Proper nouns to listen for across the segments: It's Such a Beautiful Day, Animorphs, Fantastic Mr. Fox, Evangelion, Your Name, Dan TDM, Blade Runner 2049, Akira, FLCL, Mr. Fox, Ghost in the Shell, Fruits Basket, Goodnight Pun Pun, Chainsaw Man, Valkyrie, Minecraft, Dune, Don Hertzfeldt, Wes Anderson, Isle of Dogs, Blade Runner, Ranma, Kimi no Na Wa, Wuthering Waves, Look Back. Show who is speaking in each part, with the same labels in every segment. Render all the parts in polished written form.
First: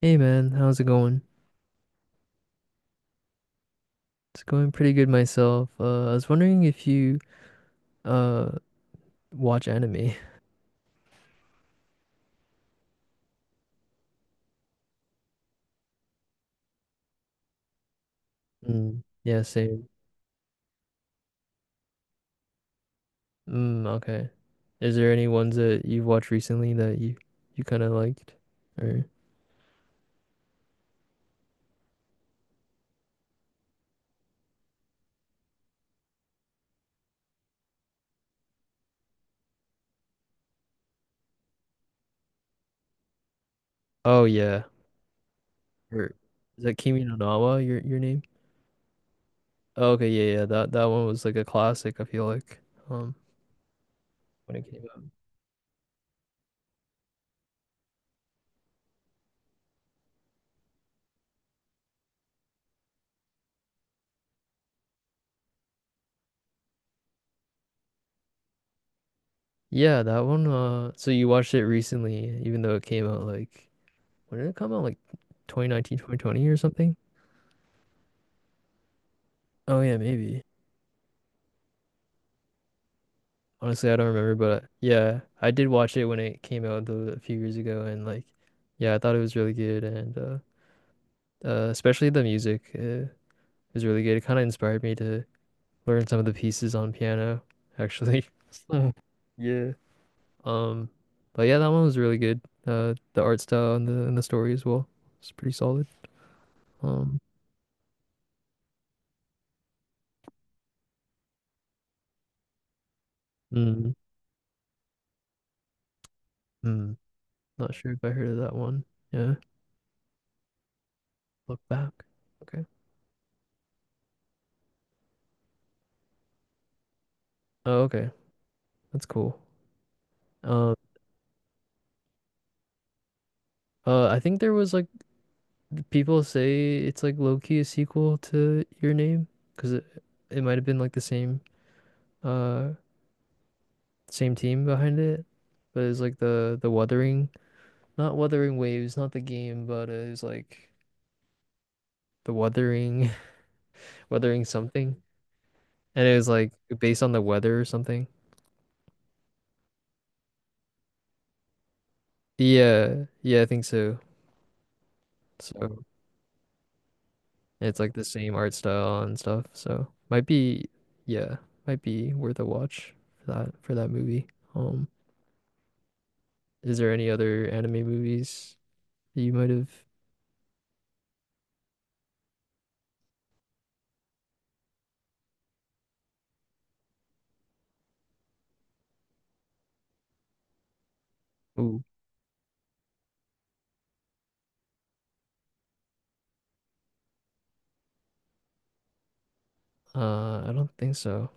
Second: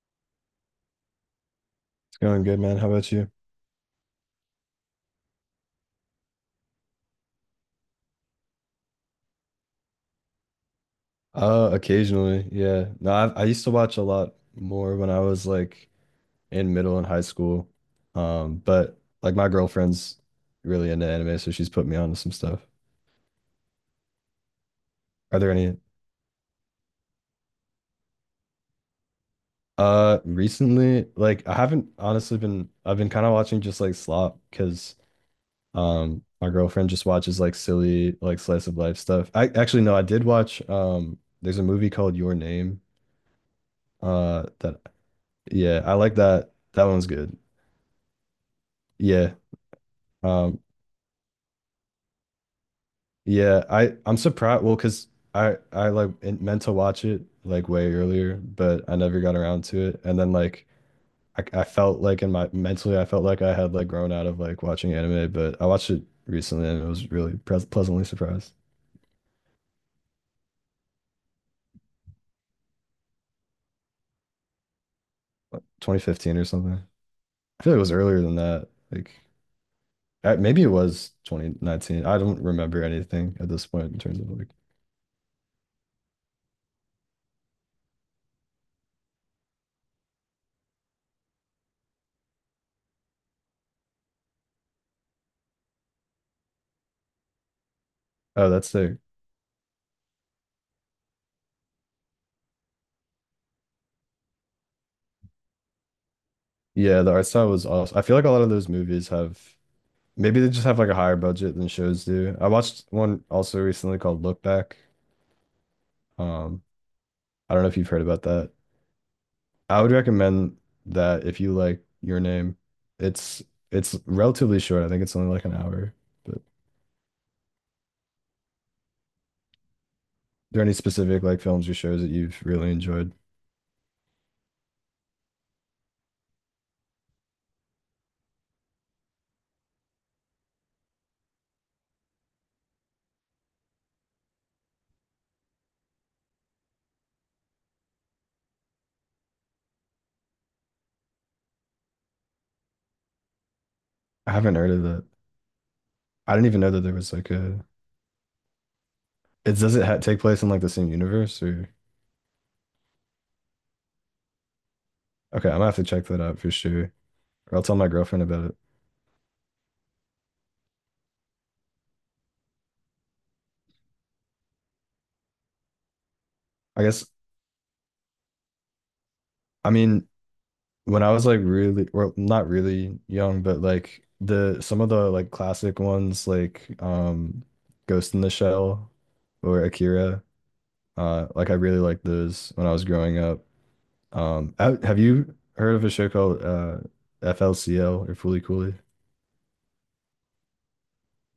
Speaker 1: Hey man, how's it going?
Speaker 2: It's going good, man. How about you?
Speaker 1: It's going pretty good myself. I was wondering if you uh watch anime.
Speaker 2: Occasionally, yeah. No, I used to watch a lot more when I was like in middle and high school. But
Speaker 1: Mm,
Speaker 2: like
Speaker 1: yeah,
Speaker 2: my
Speaker 1: same.
Speaker 2: girlfriend's really into anime, so she's put me onto some stuff.
Speaker 1: Mm, okay. Is there any
Speaker 2: Are there
Speaker 1: ones
Speaker 2: any
Speaker 1: that you've watched recently that you kind of liked? Or
Speaker 2: recently like I haven't honestly been I've been kind of watching just like slop because my girlfriend just watches like silly like slice of life stuff. I actually no, I did watch there's a movie called Your Name
Speaker 1: oh yeah,
Speaker 2: that yeah, I
Speaker 1: or
Speaker 2: like that.
Speaker 1: is that
Speaker 2: That
Speaker 1: Kimi
Speaker 2: one's
Speaker 1: no
Speaker 2: good.
Speaker 1: Na Wa your name?
Speaker 2: Yeah.
Speaker 1: Oh, okay, yeah, yeah.
Speaker 2: Um,
Speaker 1: That one was like a classic. I feel like um
Speaker 2: yeah, I'm
Speaker 1: when
Speaker 2: surprised.
Speaker 1: it
Speaker 2: Well,
Speaker 1: came out.
Speaker 2: because I like meant to watch it like way earlier, but I never got around to it. And then like I felt like in my mentally, I felt like I had like grown out of like watching anime, but I watched it recently and it was really pres pleasantly surprised.
Speaker 1: Yeah, that one. So you watched it recently, even though it came out like, when did it come out? Like 2019,
Speaker 2: 2015 or
Speaker 1: 2020 or
Speaker 2: something.
Speaker 1: something?
Speaker 2: I feel like it was earlier than that. Like
Speaker 1: Oh yeah,
Speaker 2: I,
Speaker 1: maybe.
Speaker 2: maybe it was 2019. I don't remember anything at this
Speaker 1: Honestly,
Speaker 2: point
Speaker 1: I
Speaker 2: in
Speaker 1: don't
Speaker 2: terms of
Speaker 1: remember,
Speaker 2: like,
Speaker 1: but yeah, I did watch it when it came out a few years ago, and like, yeah, I thought it was really good, and especially the music, is really good. It kind of inspired me to learn some of the pieces on piano, actually.
Speaker 2: oh, that's
Speaker 1: Mm.
Speaker 2: the
Speaker 1: Yeah. Um, but yeah, that one was really good. The art style and the story as well. It's pretty solid.
Speaker 2: yeah, the
Speaker 1: Um,
Speaker 2: art style was awesome. I feel like a lot of those movies have. Maybe they just have like a higher budget than shows do. I watched one also
Speaker 1: mm,
Speaker 2: recently called Look Back. Um,
Speaker 1: mm,
Speaker 2: I don't know
Speaker 1: Not
Speaker 2: if you've
Speaker 1: sure
Speaker 2: heard
Speaker 1: if I
Speaker 2: about
Speaker 1: heard of
Speaker 2: that.
Speaker 1: that one. Yeah,
Speaker 2: I would recommend that if you
Speaker 1: look
Speaker 2: like
Speaker 1: back.
Speaker 2: Your Name.
Speaker 1: Okay.
Speaker 2: It's it's relatively short. I think it's only like an hour. But are
Speaker 1: Oh, okay, that's cool.
Speaker 2: there any
Speaker 1: Um,
Speaker 2: specific like films or shows that you've really enjoyed?
Speaker 1: I think there was like. People say it's like low key a sequel to Your Name because it might have been like the same uh same team behind it, but it's like the Wuthering, not Wuthering Waves, not the game, but it was like the Wuthering
Speaker 2: I
Speaker 1: Wuthering
Speaker 2: haven't heard of
Speaker 1: something,
Speaker 2: that.
Speaker 1: and it was
Speaker 2: I didn't
Speaker 1: like
Speaker 2: even know that there
Speaker 1: based on
Speaker 2: was
Speaker 1: the
Speaker 2: like
Speaker 1: weather
Speaker 2: a.
Speaker 1: or something.
Speaker 2: It does it ha take place in like the same universe or?
Speaker 1: Yeah, yeah, I think so.
Speaker 2: Okay,
Speaker 1: So.
Speaker 2: I'm gonna have
Speaker 1: Oh.
Speaker 2: to check that out for sure. Or I'll tell
Speaker 1: It's
Speaker 2: my
Speaker 1: like the
Speaker 2: girlfriend
Speaker 1: same
Speaker 2: about
Speaker 1: art
Speaker 2: it.
Speaker 1: style and stuff. So might be, yeah, might be worth a watch for that movie. Um. Is
Speaker 2: I
Speaker 1: there
Speaker 2: guess
Speaker 1: any other anime movies that you might have?
Speaker 2: I mean, when I was like really, well, not really young, but like the some of the like classic ones like Ghost in the Shell or Akira, like I really
Speaker 1: Ooh,
Speaker 2: liked those when I was growing up. Have you heard of a show called FLCL or Foolie Coolie?
Speaker 1: I don't think so.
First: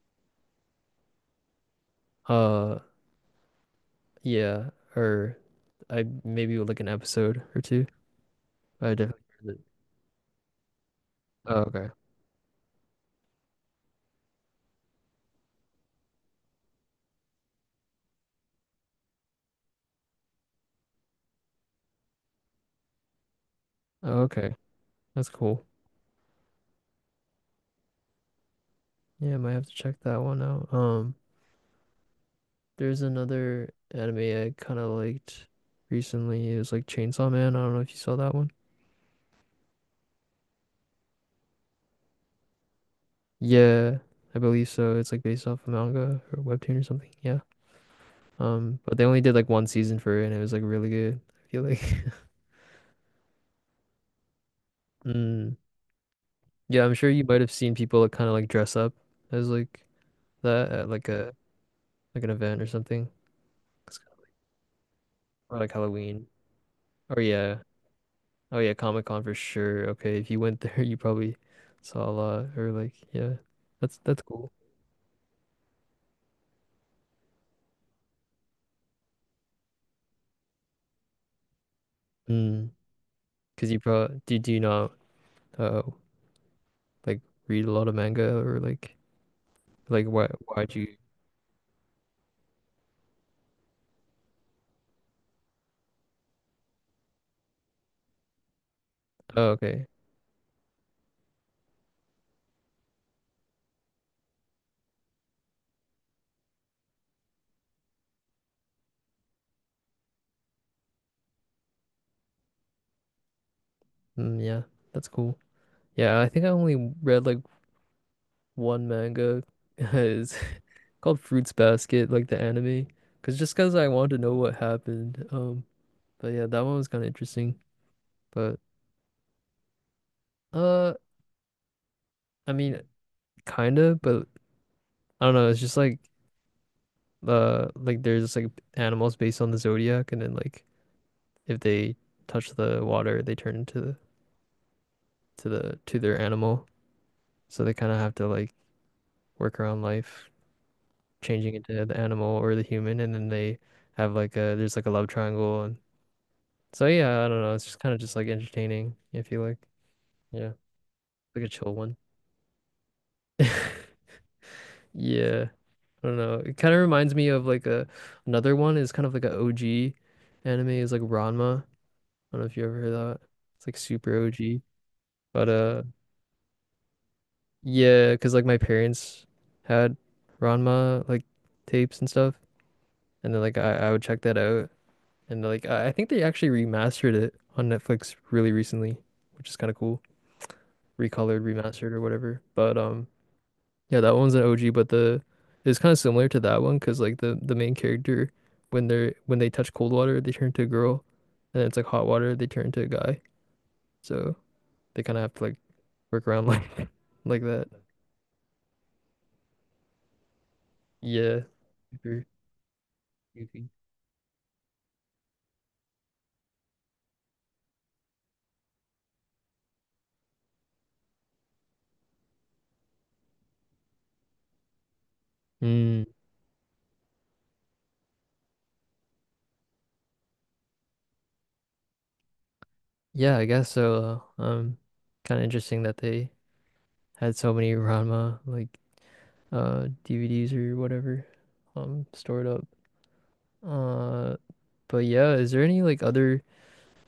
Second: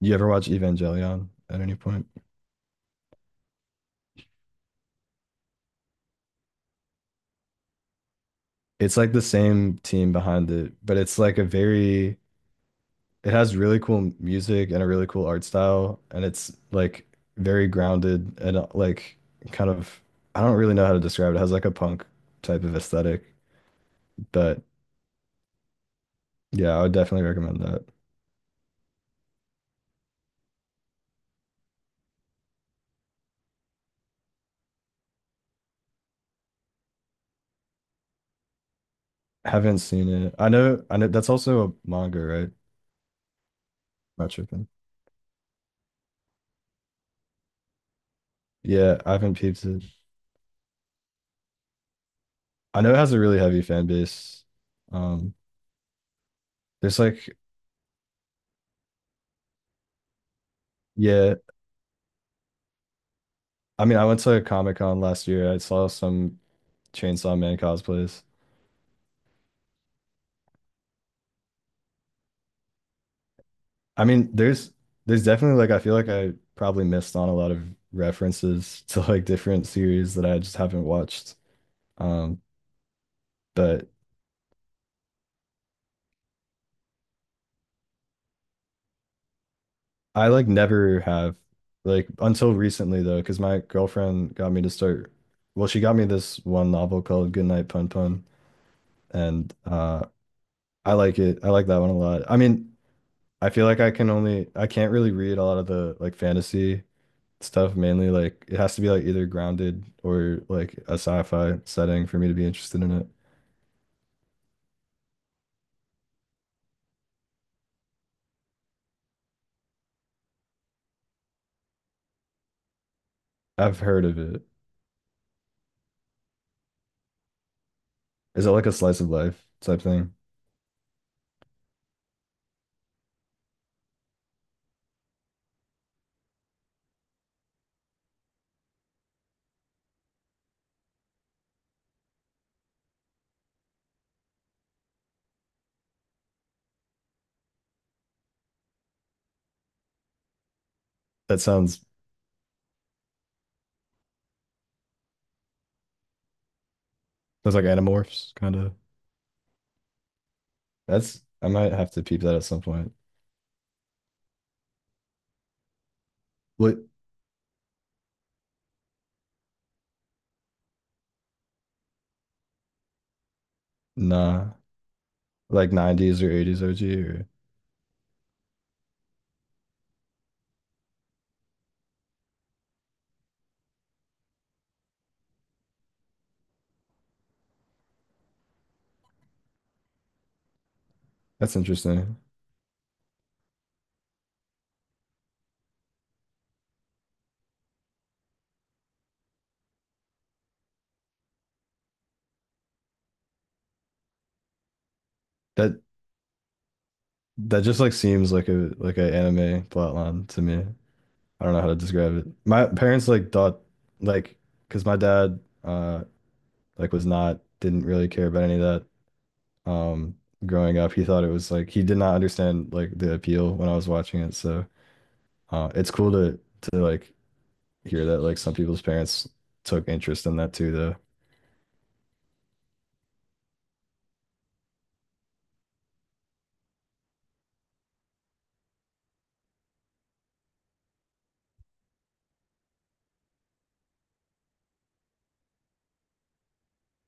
Speaker 2: You ever watch Evangelion at any point?
Speaker 1: Uh, yeah, or I maybe like an episode or two. I
Speaker 2: It's like
Speaker 1: definitely
Speaker 2: the
Speaker 1: heard it.
Speaker 2: same team behind it, but it's like a
Speaker 1: Oh, okay.
Speaker 2: very it has really cool music and a really cool art style, and it's like very grounded and like kind of I don't really know how to describe it. It has like a punk type of aesthetic,
Speaker 1: Oh, okay.
Speaker 2: but
Speaker 1: That's cool.
Speaker 2: yeah, I would definitely recommend that.
Speaker 1: Yeah, I might have to check that one out. There's another anime I kind of liked recently. It was like Chainsaw Man. I don't know if you saw that one.
Speaker 2: Haven't seen it. I know that's also a manga, right?
Speaker 1: Yeah,
Speaker 2: Not
Speaker 1: I believe
Speaker 2: tripping.
Speaker 1: so. It's like based off a manga or webtoon or something. Yeah. But
Speaker 2: Yeah,
Speaker 1: they
Speaker 2: I
Speaker 1: only did
Speaker 2: haven't
Speaker 1: like
Speaker 2: peeped
Speaker 1: one
Speaker 2: it.
Speaker 1: season for it, and it was like really good. I feel like.
Speaker 2: I know it has a really heavy fan base. Um,
Speaker 1: Mm. Yeah, I'm
Speaker 2: there's
Speaker 1: sure you
Speaker 2: like,
Speaker 1: might have seen people like kind of like dress up as like that at like a
Speaker 2: yeah,
Speaker 1: like an event or something.
Speaker 2: I
Speaker 1: It's
Speaker 2: mean, I
Speaker 1: kinda
Speaker 2: went
Speaker 1: like-
Speaker 2: to a Comic Con last year.
Speaker 1: Or
Speaker 2: I
Speaker 1: like
Speaker 2: saw
Speaker 1: Halloween.
Speaker 2: some
Speaker 1: Or
Speaker 2: Chainsaw Man
Speaker 1: yeah.
Speaker 2: cosplays.
Speaker 1: Oh yeah, Comic-Con for sure. Okay, if you went there, you probably saw a lot or like, yeah. That's
Speaker 2: I
Speaker 1: that's
Speaker 2: mean,
Speaker 1: cool.
Speaker 2: there's definitely like I feel like I probably missed on a lot of references to like different series that I just haven't watched. Um,
Speaker 1: Mm. 'Cause you
Speaker 2: but
Speaker 1: probably do, do you not uh like read a lot of manga or like why
Speaker 2: I like
Speaker 1: why'd you.
Speaker 2: never have like until recently though, because my girlfriend got me to start. Well, she got me this one novel called Goodnight Pun Pun,
Speaker 1: Oh,
Speaker 2: and
Speaker 1: okay.
Speaker 2: I like it. I like that one a lot. I mean, I feel like I can only I can't really read a lot of the like fantasy stuff mainly. Like it has to be like either grounded or like a sci-fi setting for me to be interested in it.
Speaker 1: Mm, yeah. That's cool. Yeah, I think I only read like one manga called Fruits Basket, like the anime, because just because
Speaker 2: I've
Speaker 1: I
Speaker 2: heard
Speaker 1: wanted
Speaker 2: of
Speaker 1: to know
Speaker 2: it.
Speaker 1: what happened. But yeah, that one was kind of interesting.
Speaker 2: Is it
Speaker 1: But
Speaker 2: like a slice of life type thing?
Speaker 1: uh, I mean, kind of, but I don't know. It's just like there's like animals based on the zodiac, and then like if they touch the water, they turn into the to their animal. So they kind of have to like work around life,
Speaker 2: That
Speaker 1: changing
Speaker 2: sounds
Speaker 1: into the animal or the human, and then they have like a there's like a love triangle, and so yeah, I don't know.
Speaker 2: that's
Speaker 1: It's
Speaker 2: like
Speaker 1: just kind of just like
Speaker 2: Animorphs kind of.
Speaker 1: entertaining if you like. Yeah.
Speaker 2: That's
Speaker 1: Like
Speaker 2: I
Speaker 1: a
Speaker 2: might
Speaker 1: chill
Speaker 2: have
Speaker 1: one.
Speaker 2: to peep that at some point.
Speaker 1: Yeah, I don't know. It kind
Speaker 2: What?
Speaker 1: of reminds me of like a another one is kind of like a OG anime is like Ranma. I don't know if you ever heard that. It's like super
Speaker 2: Nah,
Speaker 1: OG. But
Speaker 2: like 90s or 80s OG or
Speaker 1: yeah, 'cause like my parents had Ranma like tapes and stuff, and then like I would check that out, and like I think they actually remastered it on Netflix really recently, which is kind of cool. Recolored,
Speaker 2: that's
Speaker 1: remastered or
Speaker 2: interesting.
Speaker 1: whatever. But Yeah, that one's an OG, but the it's kind of similar to that one because like the main character when they touch cold water they turn into a girl, and it's like hot water they turn into a guy. So they kind of have to like
Speaker 2: That
Speaker 1: work around like like
Speaker 2: that
Speaker 1: that.
Speaker 2: just like seems like a like an anime plotline to me.
Speaker 1: Yeah,
Speaker 2: I don't know how to describe
Speaker 1: super
Speaker 2: it. My parents like thought
Speaker 1: goofy.
Speaker 2: like because my dad like was not didn't really care about any of that um growing up. He thought it was like he did not understand like the appeal when I was watching it. So it's
Speaker 1: Mm,
Speaker 2: cool to like hear that like some people's parents took interest in that too though.
Speaker 1: yeah, I guess so. Kind of interesting that they had so many Ranma like DVDs or whatever stored up. Uh, but yeah, is there any like other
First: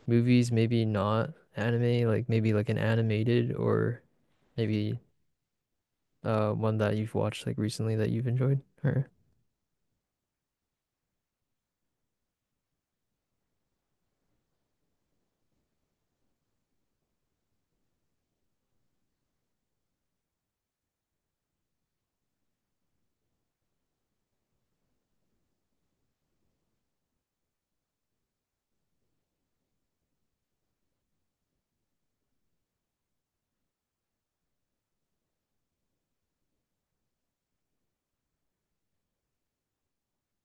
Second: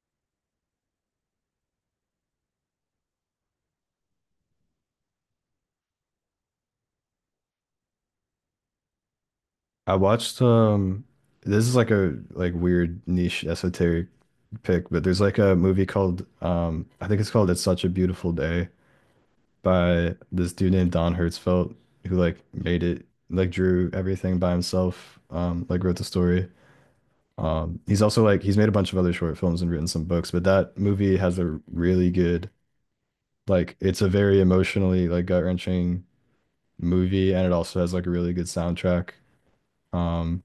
Speaker 1: movies, maybe not anime, like maybe like an animated or maybe one that you've watched like recently that you've enjoyed or
Speaker 2: I watched this is like a like weird niche esoteric pick, but there's like a movie called I think it's called It's Such a Beautiful Day by this dude named Don Hertzfeldt who like made it like drew everything by himself, like wrote the story. He's also like he's made a bunch of other short films and written some books, but that movie has a really good like it's a very emotionally like gut-wrenching movie and it also has like a really good soundtrack. Um,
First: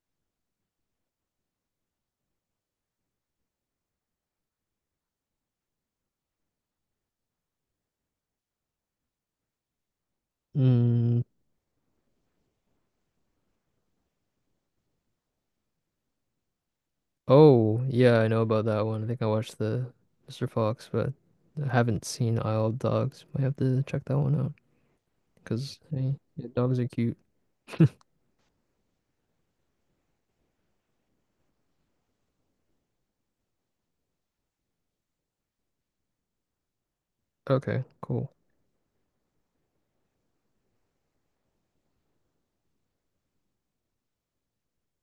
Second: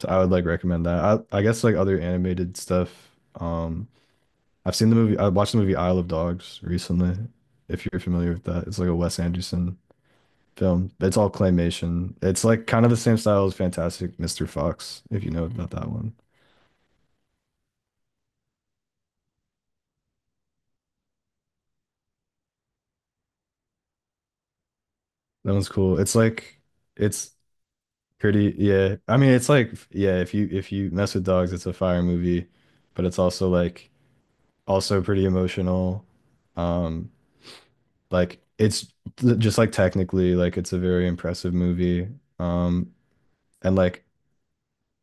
Speaker 2: so I would like recommend that. I guess like other animated stuff. Um, I've seen the movie I watched the movie Isle of Dogs recently, if you're familiar with that. It's like a Wes Anderson film. It's
Speaker 1: mm,
Speaker 2: all claymation. It's like kind of the same style as Fantastic Mr. Fox, if you know about that one.
Speaker 1: oh yeah, I know about that one. I think I watched the Mr. Fox, but I haven't seen Isle of Dogs. Might have to check that one out
Speaker 2: That one's
Speaker 1: because
Speaker 2: cool.
Speaker 1: hey,
Speaker 2: It's
Speaker 1: yeah,
Speaker 2: like
Speaker 1: dogs are cute.
Speaker 2: it's pretty, yeah. I mean, it's like, yeah, if you mess with dogs, it's a fire movie, but it's also like also pretty emotional. Um,
Speaker 1: Okay, cool.
Speaker 2: like it's just like technically, like it's a very impressive movie. Um, and like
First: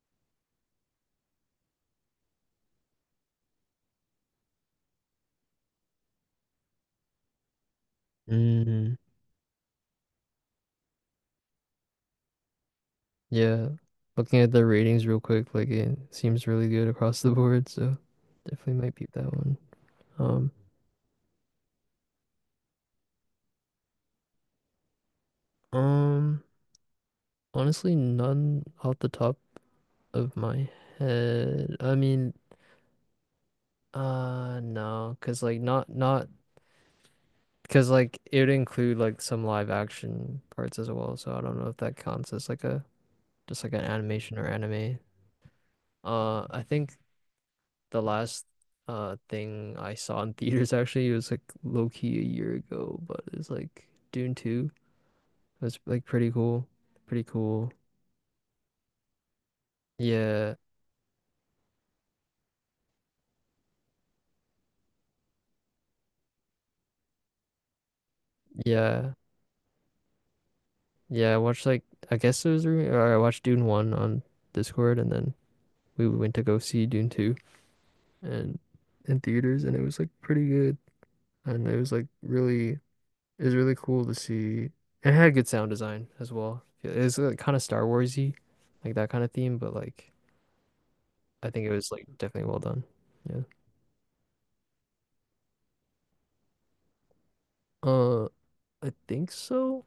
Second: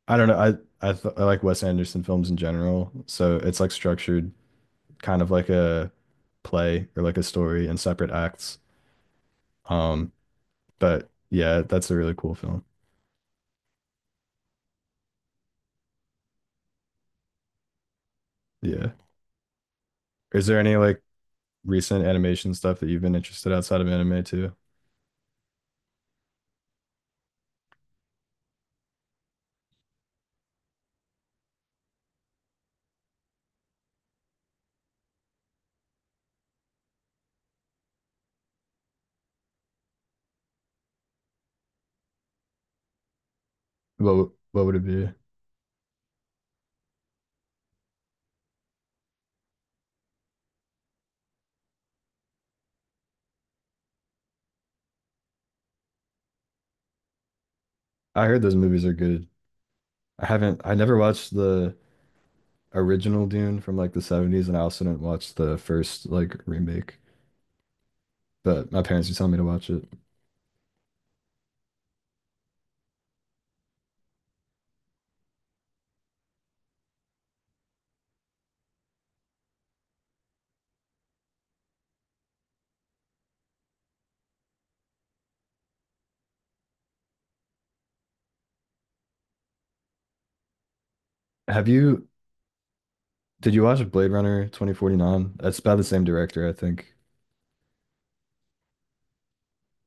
Speaker 2: I don't know, I like Wes Anderson films in general, so it's like structured kind of like a play or like a story in separate acts.
Speaker 1: Mm,
Speaker 2: Um, but yeah, that's a really cool film.
Speaker 1: yeah. Looking at the ratings real quick, like it seems really good across the board, so definitely
Speaker 2: Yeah.
Speaker 1: might peep that one.
Speaker 2: Is
Speaker 1: Um,
Speaker 2: there any like recent animation stuff that you've been interested outside of anime too?
Speaker 1: um, Honestly, none off the top of my head. I mean, no, cause like not cause like it would include like some live action parts as well, so I don't know if that counts as like a just like an
Speaker 2: What
Speaker 1: animation or
Speaker 2: what would it
Speaker 1: anime.
Speaker 2: be?
Speaker 1: I think the last thing I saw in theaters actually was like low key a year ago, but it's like Dune 2. It was like pretty cool. Pretty cool.
Speaker 2: I heard those movies are good.
Speaker 1: Yeah.
Speaker 2: I never watched the original Dune from like the 70s and I also didn't watch the first like remake, but my parents
Speaker 1: Yeah.
Speaker 2: were telling me to watch it.
Speaker 1: Yeah, I watched like, I guess it was re- or I watched Dune 1 on Discord, and then we went to go see Dune 2 and in theaters, and it was like pretty good, and it was like really it was really cool to see, and it had good sound design as well. It was like kind of Star Warsy, like that kind of theme, but like I think
Speaker 2: Have
Speaker 1: it was like
Speaker 2: you
Speaker 1: definitely well done. Yeah.
Speaker 2: did you watch Blade Runner 2049? That's by the same director, I think.
Speaker 1: Uh I think so.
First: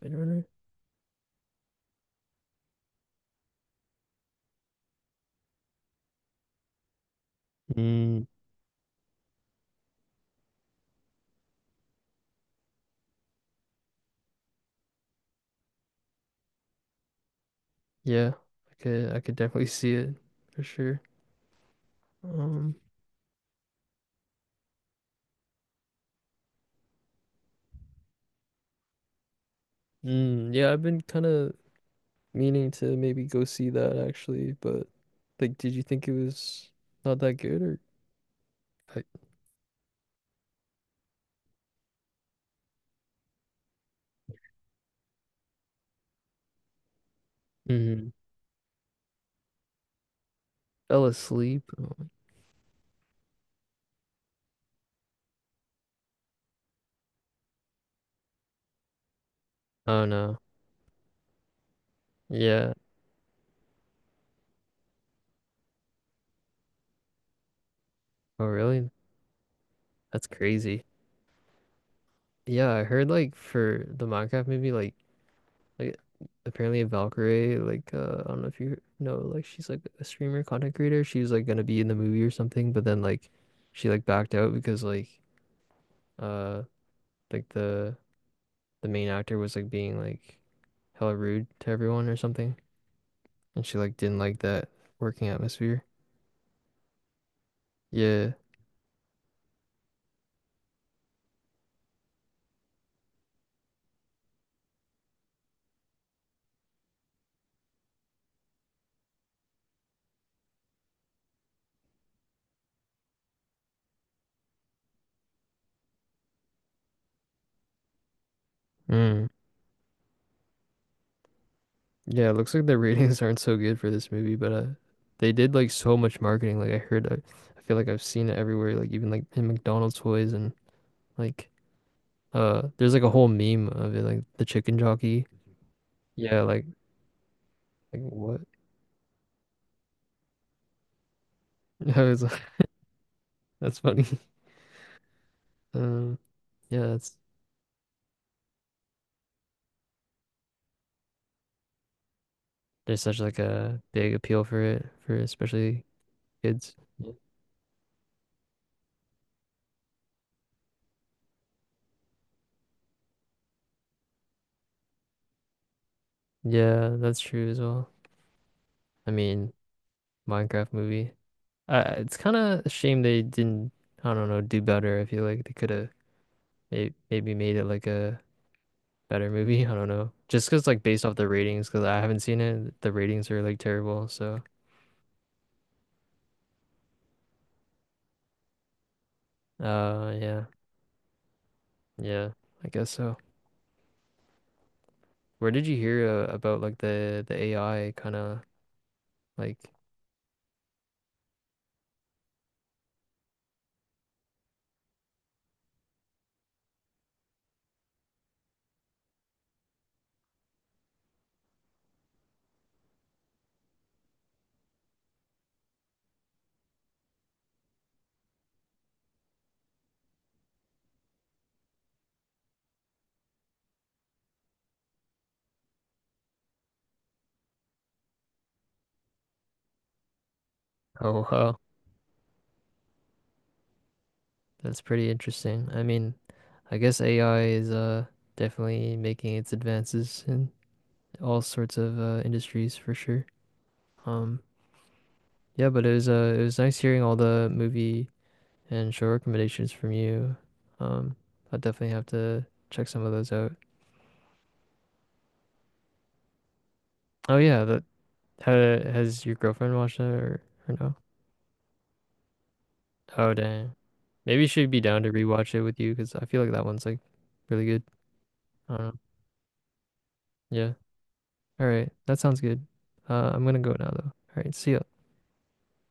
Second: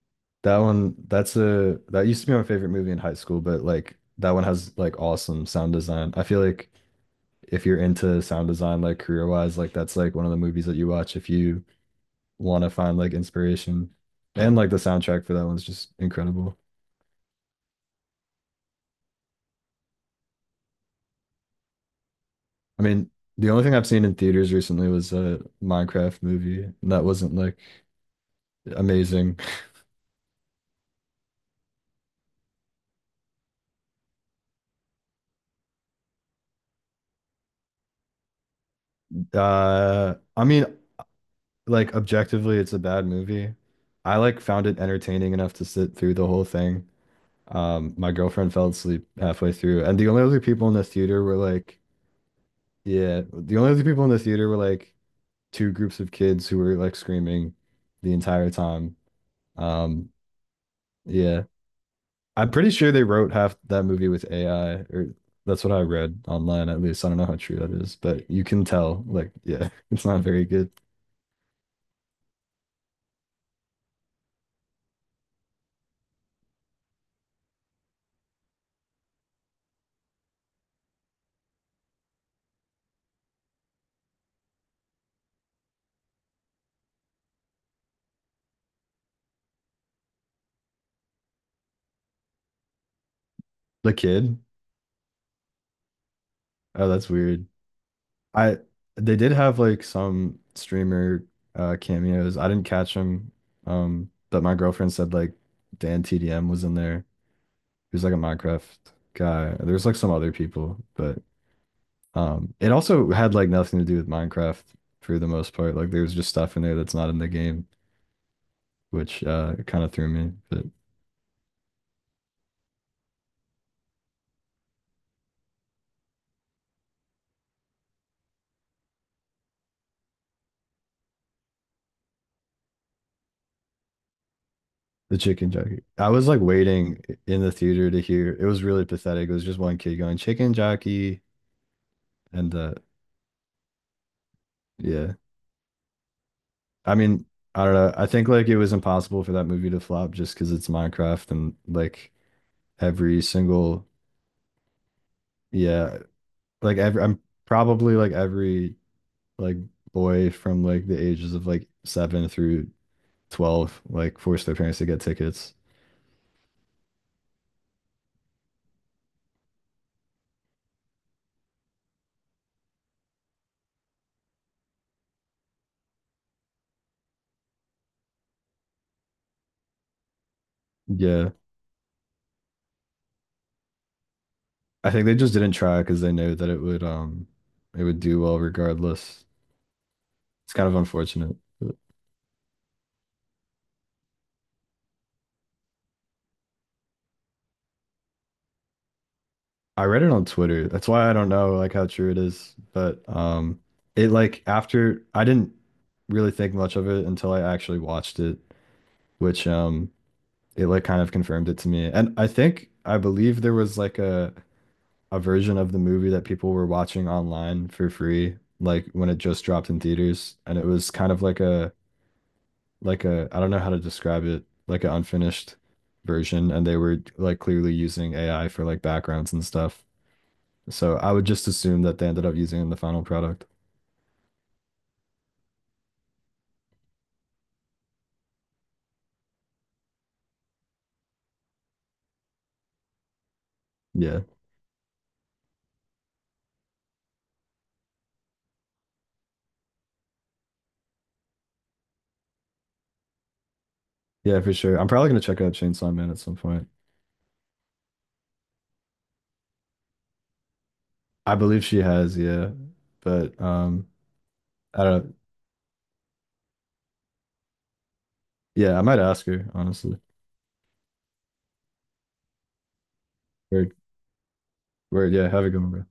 Speaker 1: Blade Runner.
Speaker 2: That one that's a that used to be my favorite movie in high school, but like that one has like awesome sound design. I feel like if you're into
Speaker 1: Mm,
Speaker 2: sound design like career wise like that's like one of the movies that you watch if you want to find like inspiration. And like the soundtrack for that one's just incredible.
Speaker 1: yeah. I could definitely see it for sure. Um
Speaker 2: I mean, the only thing I've seen in theaters recently was a Minecraft movie, and that wasn't like amazing.
Speaker 1: Mm, yeah, I've been kind of meaning to maybe go see that actually, but like, did you think it was not that good or I
Speaker 2: I mean, like objectively, it's a bad movie. I like found it entertaining enough to sit through the whole thing.
Speaker 1: hmm
Speaker 2: My girlfriend fell asleep halfway through, and the only other people in the
Speaker 1: Fell
Speaker 2: theater were
Speaker 1: asleep.
Speaker 2: like,
Speaker 1: Oh,
Speaker 2: yeah, the only other people in the theater were like two groups of kids who were like screaming the entire time.
Speaker 1: oh,
Speaker 2: Um,
Speaker 1: no.
Speaker 2: yeah, I'm pretty
Speaker 1: Yeah.
Speaker 2: sure they wrote half that movie with AI, or that's what I read online at least. I don't know how true that is, but you
Speaker 1: Oh
Speaker 2: can
Speaker 1: really?
Speaker 2: tell, like, yeah, it's not
Speaker 1: That's
Speaker 2: very good.
Speaker 1: crazy. Yeah, I heard like for the Minecraft movie, like apparently Valkyrie, like I don't know if you know, like she's like a streamer, content creator. She was like gonna be in the movie or something, but then like she like backed out because uh like the main actor was like being like hella rude to everyone or something. And she
Speaker 2: The
Speaker 1: like didn't
Speaker 2: kid?
Speaker 1: like that working atmosphere.
Speaker 2: Oh, that's weird.
Speaker 1: Yeah.
Speaker 2: I they did have like some streamer cameos. I didn't catch them. But my girlfriend said like Dan TDM was in there. He was like a Minecraft guy. There's like some other people, but it also had like nothing to do with Minecraft for the most part. Like there was just stuff in there that's not in the game, which
Speaker 1: Mm.
Speaker 2: kind of threw me. But
Speaker 1: Yeah, it looks like the ratings aren't so good for this movie, but they did like so much marketing. Like I heard, I feel like I've seen it everywhere, like even like in McDonald's toys and like there's like a whole meme of it, like the chicken
Speaker 2: the
Speaker 1: jockey.
Speaker 2: chicken jockey, I was like
Speaker 1: Yeah, like
Speaker 2: waiting in the theater to hear.
Speaker 1: what?
Speaker 2: It was really pathetic. It was just one kid going chicken jockey,
Speaker 1: I was like,
Speaker 2: and
Speaker 1: that's funny.
Speaker 2: yeah.
Speaker 1: Um yeah,
Speaker 2: I
Speaker 1: that's
Speaker 2: mean, I don't know. I think like it was impossible for that movie to flop just because it's Minecraft and like
Speaker 1: there's such
Speaker 2: every
Speaker 1: like a
Speaker 2: single
Speaker 1: big appeal for it for especially
Speaker 2: yeah,
Speaker 1: kids.
Speaker 2: like every
Speaker 1: Yeah,
Speaker 2: I'm probably like every like boy from like the ages of like seven through 12 like forced their parents to get tickets.
Speaker 1: yeah, that's true as well. I mean, Minecraft movie. It's kind of a shame they didn't, I don't know, do better. I feel like they could have maybe made it like a better movie. I don't know. Just 'cause like based off the
Speaker 2: Yeah.
Speaker 1: ratings, 'cause I haven't seen it, the ratings are like terrible. So,
Speaker 2: I think they just didn't try because they knew that it would do well regardless.
Speaker 1: yeah,
Speaker 2: It's kind of unfortunate.
Speaker 1: yeah, I guess so. Where did you hear about like the AI kind of, like?
Speaker 2: I read it on Twitter. That's why I don't know like how true it is, but it like after I didn't really think much of it until I actually watched it, which it like kind of confirmed it to me. And I think I believe there was like a version of the movie that people were watching online for free like when it just dropped in theaters and it was kind of like a I don't know how to describe it, like an unfinished version, and they were like clearly using AI for like backgrounds and stuff. So I would
Speaker 1: Oh,
Speaker 2: just
Speaker 1: wow,
Speaker 2: assume that they ended up using it in the final product.
Speaker 1: that's pretty interesting. I mean, I guess AI is definitely making its advances in all sorts of industries for sure.
Speaker 2: Yeah.
Speaker 1: Um. Yeah, but it was nice hearing all the movie and show recommendations from you. Um, I definitely have to check some of those out.
Speaker 2: Yeah, for sure. I'm probably gonna check out Chainsaw Man at some point.
Speaker 1: Oh yeah, that ha has your girlfriend watched that, or no?
Speaker 2: I believe she has, yeah.
Speaker 1: Oh
Speaker 2: But
Speaker 1: dang. Maybe she'd be
Speaker 2: I
Speaker 1: down
Speaker 2: don't
Speaker 1: to
Speaker 2: know.
Speaker 1: rewatch it with you because I feel like that one's like really good. I
Speaker 2: Yeah, I
Speaker 1: don't know.
Speaker 2: might ask her, honestly.
Speaker 1: Yeah. All right. That sounds good. I'm gonna go
Speaker 2: Word,
Speaker 1: now though. All right. See ya.
Speaker 2: word, yeah, have a good one, bro.